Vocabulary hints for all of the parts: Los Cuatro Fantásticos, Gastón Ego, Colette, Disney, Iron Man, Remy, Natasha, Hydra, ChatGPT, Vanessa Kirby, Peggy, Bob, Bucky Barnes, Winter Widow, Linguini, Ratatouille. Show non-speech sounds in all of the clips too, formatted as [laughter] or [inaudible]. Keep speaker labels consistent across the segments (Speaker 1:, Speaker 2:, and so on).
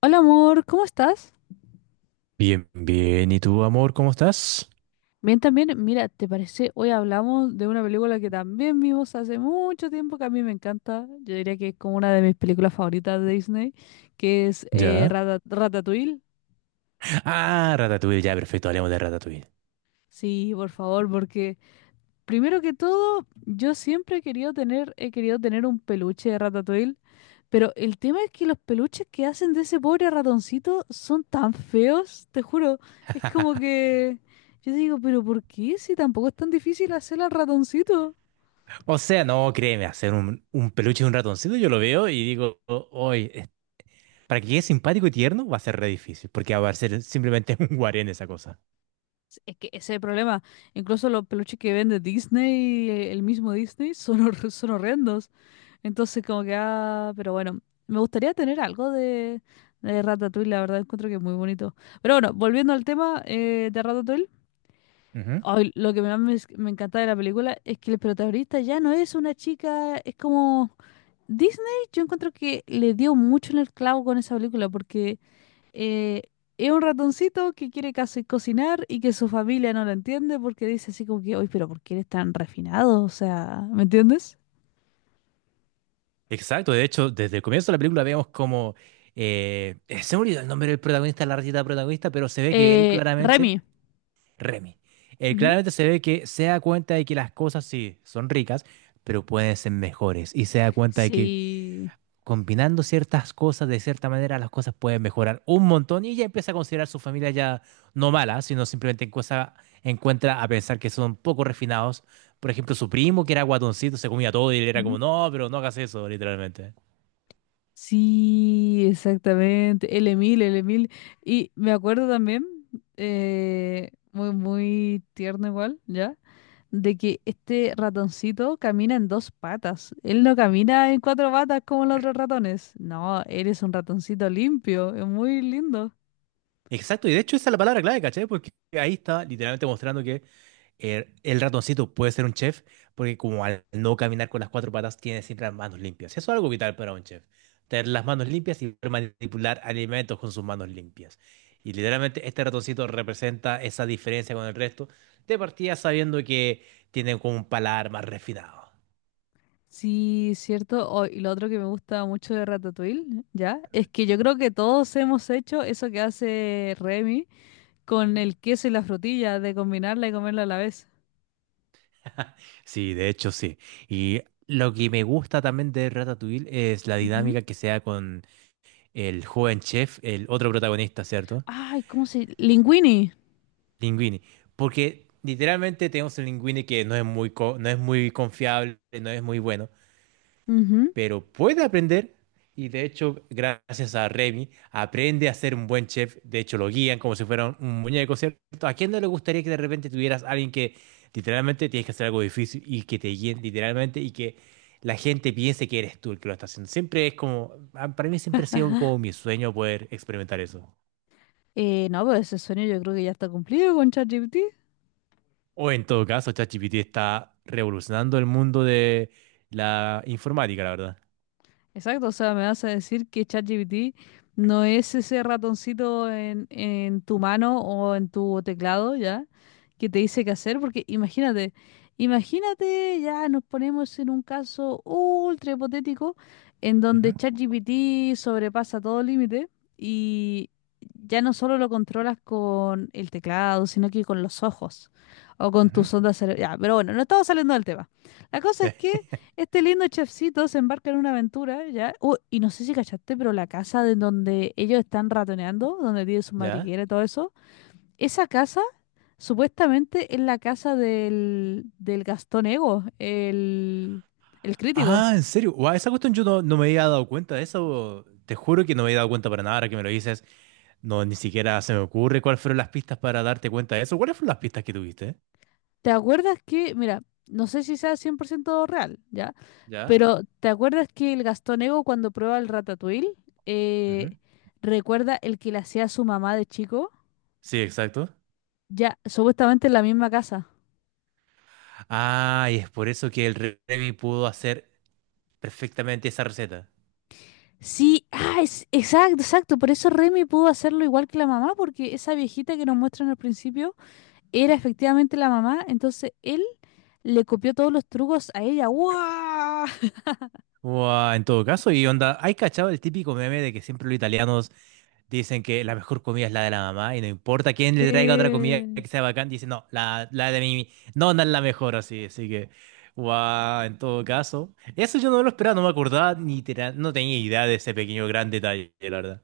Speaker 1: Hola amor, ¿cómo estás?
Speaker 2: Bien, bien. ¿Y tú, amor, cómo estás?
Speaker 1: Bien también, mira, ¿te parece? Hoy hablamos de una película que también vimos hace mucho tiempo, que a mí me encanta. Yo diría que es como una de mis películas favoritas de Disney, que es
Speaker 2: ¿Ya?
Speaker 1: Ratatouille.
Speaker 2: Ah, Ratatouille, ya, perfecto, hablemos de Ratatouille.
Speaker 1: Sí, por favor, porque primero que todo, yo siempre he querido tener un peluche de Ratatouille. Pero el tema es que los peluches que hacen de ese pobre ratoncito son tan feos, te juro. Es como que yo digo, pero ¿por qué? Si tampoco es tan difícil hacer al ratoncito.
Speaker 2: O sea, no, créeme, hacer un peluche de un ratoncito, yo lo veo y digo, Oye, para que quede simpático y tierno va a ser re difícil, porque va a ser simplemente [laughs] un guarén esa cosa.
Speaker 1: Es que ese es el problema. Incluso los peluches que vende Disney, el mismo Disney, son, son horrendos. Entonces como que, ah, pero bueno, me gustaría tener algo de Ratatouille, la verdad, encuentro que es muy bonito. Pero bueno, volviendo al tema de Ratatouille.
Speaker 2: Ujú.
Speaker 1: Ay, lo que me encanta de la película es que el protagonista ya no es una chica, es como Disney, yo encuentro que le dio mucho en el clavo con esa película porque eh, es un ratoncito que quiere casi cocinar y que su familia no lo entiende porque dice así como que, oye, pero ¿por qué eres tan refinado? O sea, ¿me entiendes?
Speaker 2: Exacto, de hecho, desde el comienzo de la película vemos como... se me olvidó el nombre del protagonista, la ratita protagonista, pero se ve que él claramente...
Speaker 1: Remy.
Speaker 2: Remy.
Speaker 1: Ujú.
Speaker 2: Claramente se ve que se da cuenta de que las cosas sí son ricas, pero pueden ser mejores. Y se da cuenta de que
Speaker 1: Sí.
Speaker 2: combinando ciertas cosas de cierta manera, las cosas pueden mejorar un montón. Y ella empieza a considerar su familia ya no mala, sino simplemente encuentra a pensar que son poco refinados. Por ejemplo, su primo, que era guatoncito, se comía todo y él era como,
Speaker 1: Ujú.
Speaker 2: no, pero no hagas eso, literalmente.
Speaker 1: Sí, exactamente. El Emil. Y me acuerdo también, muy, muy tierno igual, ¿ya? De que este ratoncito camina en dos patas. Él no camina en cuatro patas como los otros ratones. No, él es un ratoncito limpio. Es muy lindo.
Speaker 2: Exacto, y de hecho esa es la palabra clave, ¿cachai? Porque ahí está literalmente mostrando que el ratoncito puede ser un chef, porque como al no caminar con las cuatro patas, tiene siempre las manos limpias. Eso es algo vital para un chef. Tener las manos limpias y poder manipular alimentos con sus manos limpias. Y literalmente este ratoncito representa esa diferencia con el resto, de partida sabiendo que tienen como un paladar más refinado.
Speaker 1: Sí, cierto. Oh, y lo otro que me gusta mucho de Ratatouille, ¿ya? Es que yo creo que todos hemos hecho eso que hace Remy con
Speaker 2: Ujú.
Speaker 1: el queso y la frutilla, de combinarla y comerla a la vez.
Speaker 2: [laughs] Sí, de hecho sí. Y lo que me gusta también de Ratatouille es la
Speaker 1: Ujú.
Speaker 2: dinámica que se da con el joven chef, el otro protagonista, ¿cierto?
Speaker 1: Ay, ¿cómo se...? Linguini.
Speaker 2: Linguini. Porque literalmente tenemos el Linguini que no es muy, no es muy confiable, no es muy bueno,
Speaker 1: Ujú.
Speaker 2: pero puede aprender. Y de hecho, gracias a Remy, aprende a ser un buen chef. De hecho, lo guían como si fuera un muñeco, ¿cierto? ¿A quién no le gustaría que de repente tuvieras a alguien que literalmente tienes que hacer algo difícil y que te guíen literalmente y que la gente piense que eres tú el que lo está haciendo? Siempre es como, para mí siempre ha sido como mi sueño poder experimentar eso.
Speaker 1: No, pero ese sueño yo creo que ya está cumplido con ChatGPT.
Speaker 2: O en todo caso, ChatGPT está revolucionando el mundo de la informática, la verdad.
Speaker 1: Exacto, o sea, me vas a decir que ChatGPT no es ese ratoncito en tu mano o en tu teclado, ¿ya? Que te dice qué hacer, porque imagínate, ya nos ponemos en un caso ultra hipotético en donde
Speaker 2: Ujú,
Speaker 1: ChatGPT sobrepasa todo límite y ya no solo lo controlas con el teclado, sino que con los ojos o con
Speaker 2: ujú.
Speaker 1: tus ondas cerebrales. Ya, pero bueno, no estamos saliendo del tema. La cosa
Speaker 2: Sí.
Speaker 1: es que
Speaker 2: [laughs]
Speaker 1: este lindo chefcito se embarca en una aventura, ¿ya? Y no sé si cachaste, pero la casa de donde ellos están ratoneando, donde tiene su
Speaker 2: ¿Ya?
Speaker 1: madriguera y todo eso, esa casa supuestamente es la casa del Gastón Ego, el crítico.
Speaker 2: Ah, ¿en serio? Guau, esa cuestión yo no, no me había dado cuenta de eso. Te juro que no me había dado cuenta para nada. Ahora que me lo dices, no, ni siquiera se me ocurre cuáles fueron las pistas para darte cuenta de eso. ¿Cuáles fueron las pistas que tuviste?
Speaker 1: ¿Te acuerdas que, mira, no sé si sea 100% real, ¿ya?
Speaker 2: ¿Ya?
Speaker 1: Pero ¿te acuerdas que el Gastón Ego cuando prueba el ratatouille, eh,
Speaker 2: Ujú.
Speaker 1: recuerda el que le hacía a su mamá de chico?
Speaker 2: Sí, exacto.
Speaker 1: Ya, supuestamente en la misma casa.
Speaker 2: Ah, y es por eso que el Remy pudo hacer perfectamente esa receta.
Speaker 1: Sí, ah, exacto, exacto. Por eso Remy pudo hacerlo igual que la mamá, porque esa viejita que nos muestran al principio era efectivamente la mamá. Entonces él le copió todos los trucos a ella. ¡Guau!
Speaker 2: Guau, en todo caso, y onda, ¿hay cachado el típico meme de que siempre los italianos dicen que la mejor comida es la de la mamá y no importa quién le traiga otra comida
Speaker 1: Sí.
Speaker 2: que sea bacán, dicen, no, la de mi nona es la mejor, así, así que, wow, en todo caso. Eso yo no lo esperaba, no me acordaba ni no tenía idea de ese pequeño gran detalle, la verdad.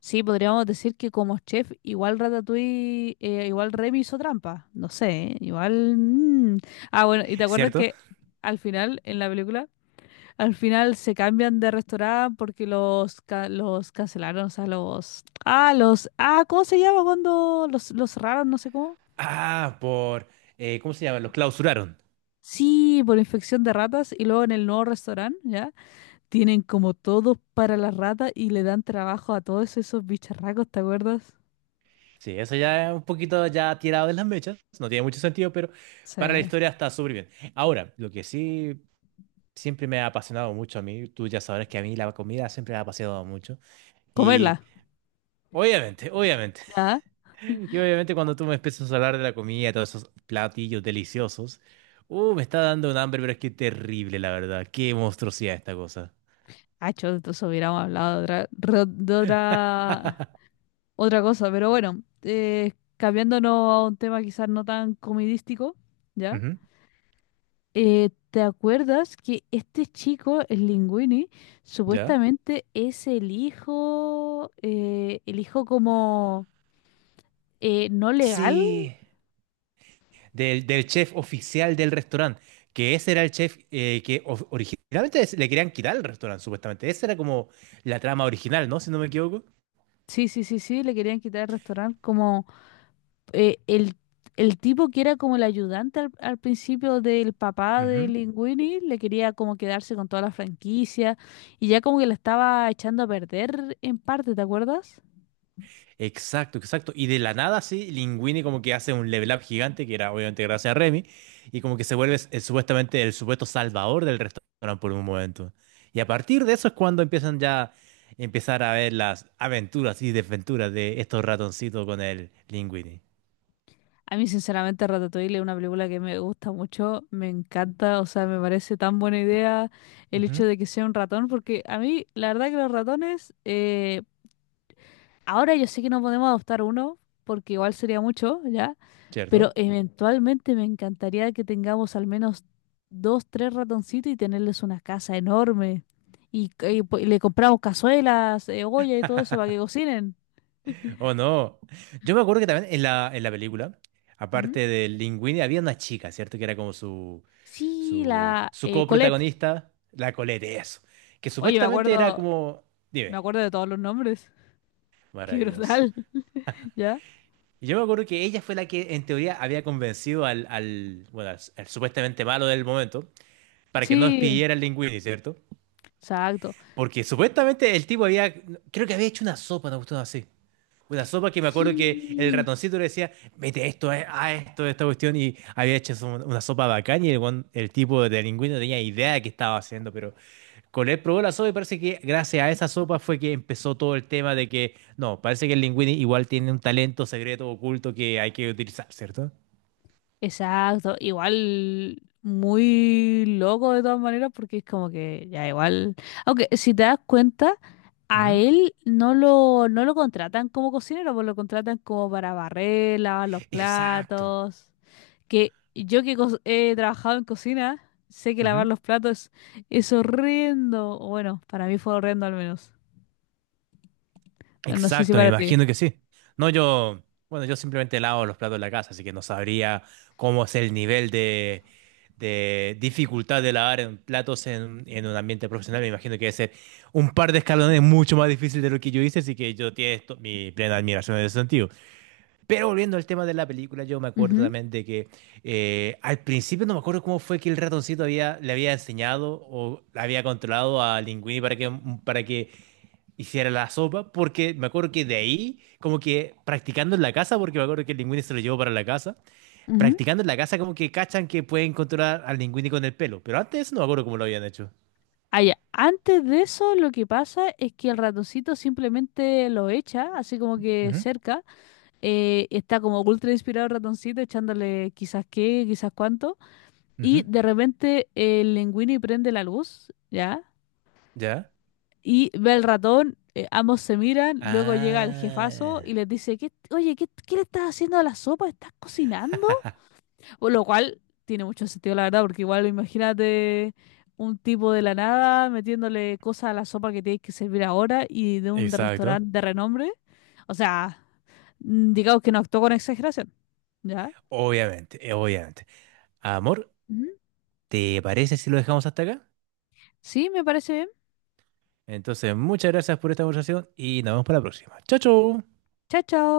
Speaker 1: Sí, podríamos decir que como chef, igual Ratatouille, igual Remy hizo trampa. No sé, ¿eh? Igual. Mm. Ah, bueno, ¿y te acuerdas
Speaker 2: ¿Cierto?
Speaker 1: que al final en la película al final se cambian de restaurante porque los cancelaron, o sea, los... Ah, ¿cómo se llama cuando los cerraron? No sé cómo.
Speaker 2: Ah, por, ¿cómo se llama? Los clausuraron.
Speaker 1: Sí, por infección de ratas y luego en el nuevo restaurante, ¿ya? Tienen como todo para las ratas y le dan trabajo a todos esos bicharracos, ¿te acuerdas?
Speaker 2: Sí, eso ya es un poquito ya tirado de las mechas, no tiene mucho sentido, pero para la
Speaker 1: Sí.
Speaker 2: historia está súper bien. Ahora, lo que sí siempre me ha apasionado mucho a mí, tú ya sabrás que a mí la comida siempre me ha apasionado mucho.
Speaker 1: Comerla,
Speaker 2: Y obviamente, obviamente.
Speaker 1: ¿ya?
Speaker 2: [laughs] Y obviamente cuando tú me empiezas a hablar de la comida, todos esos platillos deliciosos, me está dando un hambre, pero es que terrible, la verdad. Qué monstruosidad esta cosa.
Speaker 1: Ah, chos, entonces hubiéramos hablado de otra, otra cosa, pero bueno, cambiándonos a un tema quizás no tan comidístico, ¿ya?
Speaker 2: Ujú,
Speaker 1: ¿Te acuerdas que este chico, el Linguini,
Speaker 2: ¿ya?
Speaker 1: supuestamente es el hijo como no legal?
Speaker 2: Sí. Del chef oficial del restaurante, que ese era el chef que originalmente le querían quitar el restaurante, supuestamente. Esa era como la trama original, ¿no? Si no me equivoco.
Speaker 1: Sí, sí, sí, sí, le querían quitar el restaurante como eh, el, el tipo que era como el ayudante al principio del papá de Linguini, le quería como quedarse con toda la franquicia y ya como que la estaba echando a perder en parte, ¿te acuerdas?
Speaker 2: Exacto, exacto. Y de la nada, sí, Linguini como que hace un level up gigante, que era obviamente gracias a Remy, y como que se vuelve supuestamente el supuesto salvador del restaurante por un momento. Y a partir de eso es cuando empiezan ya empezar a ver las aventuras y desventuras de estos ratoncitos con el Linguini.
Speaker 1: A mí, sinceramente, Ratatouille es una película que me gusta mucho, me encanta, o sea, me parece tan buena idea el
Speaker 2: Ujú,
Speaker 1: hecho de que sea un ratón, porque a mí, la verdad que los ratones, ahora yo sé que no podemos adoptar uno, porque igual sería mucho, ¿ya? Pero
Speaker 2: ¿cierto?
Speaker 1: eventualmente me encantaría que tengamos al menos dos, tres ratoncitos y tenerles una casa enorme. Y le compramos cazuelas, olla y todo eso para que cocinen.
Speaker 2: Oh, no. Yo me acuerdo que también en en la película,
Speaker 1: Ujú.
Speaker 2: aparte del Linguini, había una chica, ¿cierto? Que era como su
Speaker 1: Sí, la
Speaker 2: Su
Speaker 1: eh, Colette.
Speaker 2: coprotagonista, la Colette, eso. Que
Speaker 1: Oye, me
Speaker 2: supuestamente era
Speaker 1: acuerdo,
Speaker 2: como.
Speaker 1: me
Speaker 2: Dime,
Speaker 1: acuerdo de todos los nombres. [laughs] Qué
Speaker 2: maravilloso.
Speaker 1: brutal, [laughs] ¿ya?
Speaker 2: Y yo me acuerdo que ella fue la que, en teoría, había convencido bueno, al supuestamente malo del momento para que no
Speaker 1: Sí,
Speaker 2: despidiera al Linguini, ¿cierto?
Speaker 1: exacto.
Speaker 2: Porque supuestamente el tipo había. Creo que había hecho una sopa, una cuestión así. Una sopa que me acuerdo que el
Speaker 1: Sí,
Speaker 2: ratoncito le decía, mete esto, a esto, esta cuestión, y había hecho eso, una sopa bacán y el, el tipo de Linguini no tenía idea de qué estaba haciendo, pero Colette probó la sopa y parece que gracias a esa sopa fue que empezó todo el tema de que, no, parece que el Linguini igual tiene un talento secreto oculto que hay que utilizar, cierto.
Speaker 1: exacto. Igual muy loco de todas maneras porque es como que ya igual. Aunque si te das cuenta, a
Speaker 2: Ujú.
Speaker 1: él no lo contratan como cocinero, pues lo contratan como para barrer, lavar los
Speaker 2: Exacto.
Speaker 1: platos. Que yo he trabajado en cocina, sé que lavar
Speaker 2: Ujú.
Speaker 1: los platos es horrendo. O Bueno, para mí fue horrendo al menos. No sé si
Speaker 2: Exacto, me
Speaker 1: para ti.
Speaker 2: imagino que sí. No, yo, bueno, yo simplemente lavo los platos de la casa, así que no sabría cómo es el nivel de dificultad de lavar en platos en un ambiente profesional. Me imagino que debe ser un par de escalones mucho más difícil de lo que yo hice, así que yo tiene esto- mi plena admiración en ese sentido. Pero volviendo al tema de la película, yo me acuerdo
Speaker 1: Ujú,
Speaker 2: también de que al principio no me acuerdo cómo fue que el ratoncito había, le había enseñado o le había controlado a Linguini para que hiciera la sopa, porque me acuerdo que de ahí, como que practicando en la casa, porque me acuerdo que el Linguini se lo llevó para la casa,
Speaker 1: ujú.
Speaker 2: practicando en la casa como que cachan que pueden controlar al Linguini con el pelo, pero antes de eso no me acuerdo cómo lo habían hecho.
Speaker 1: Ah, ya. Antes de eso, lo que pasa es que el ratoncito simplemente lo echa, así como que
Speaker 2: Ujú,
Speaker 1: cerca. Está como ultra inspirado el ratoncito, echándole quizás qué, quizás cuánto. Y
Speaker 2: ujú.
Speaker 1: de repente el Linguini prende la luz, ¿ya?
Speaker 2: ¿Ya?
Speaker 1: Y ve al ratón, ambos se miran, luego llega el jefazo y
Speaker 2: Ah,
Speaker 1: les dice, ¿Qué, oye, qué le estás haciendo a la sopa? ¿Estás cocinando? O lo cual tiene mucho sentido, la verdad, porque igual imagínate un tipo de la nada metiéndole cosas a la sopa que tienes que servir ahora y de un
Speaker 2: exacto.
Speaker 1: restaurante de renombre. O sea, mm, digamos que no actuó con exageración. ¿Ya?
Speaker 2: Obviamente, obviamente. Amor,
Speaker 1: Ujú.
Speaker 2: ¿te parece si lo dejamos hasta acá?
Speaker 1: Sí, me parece bien.
Speaker 2: Entonces, muchas gracias por esta conversación y nos vemos para la próxima. Chao, chao.
Speaker 1: Chao, chao.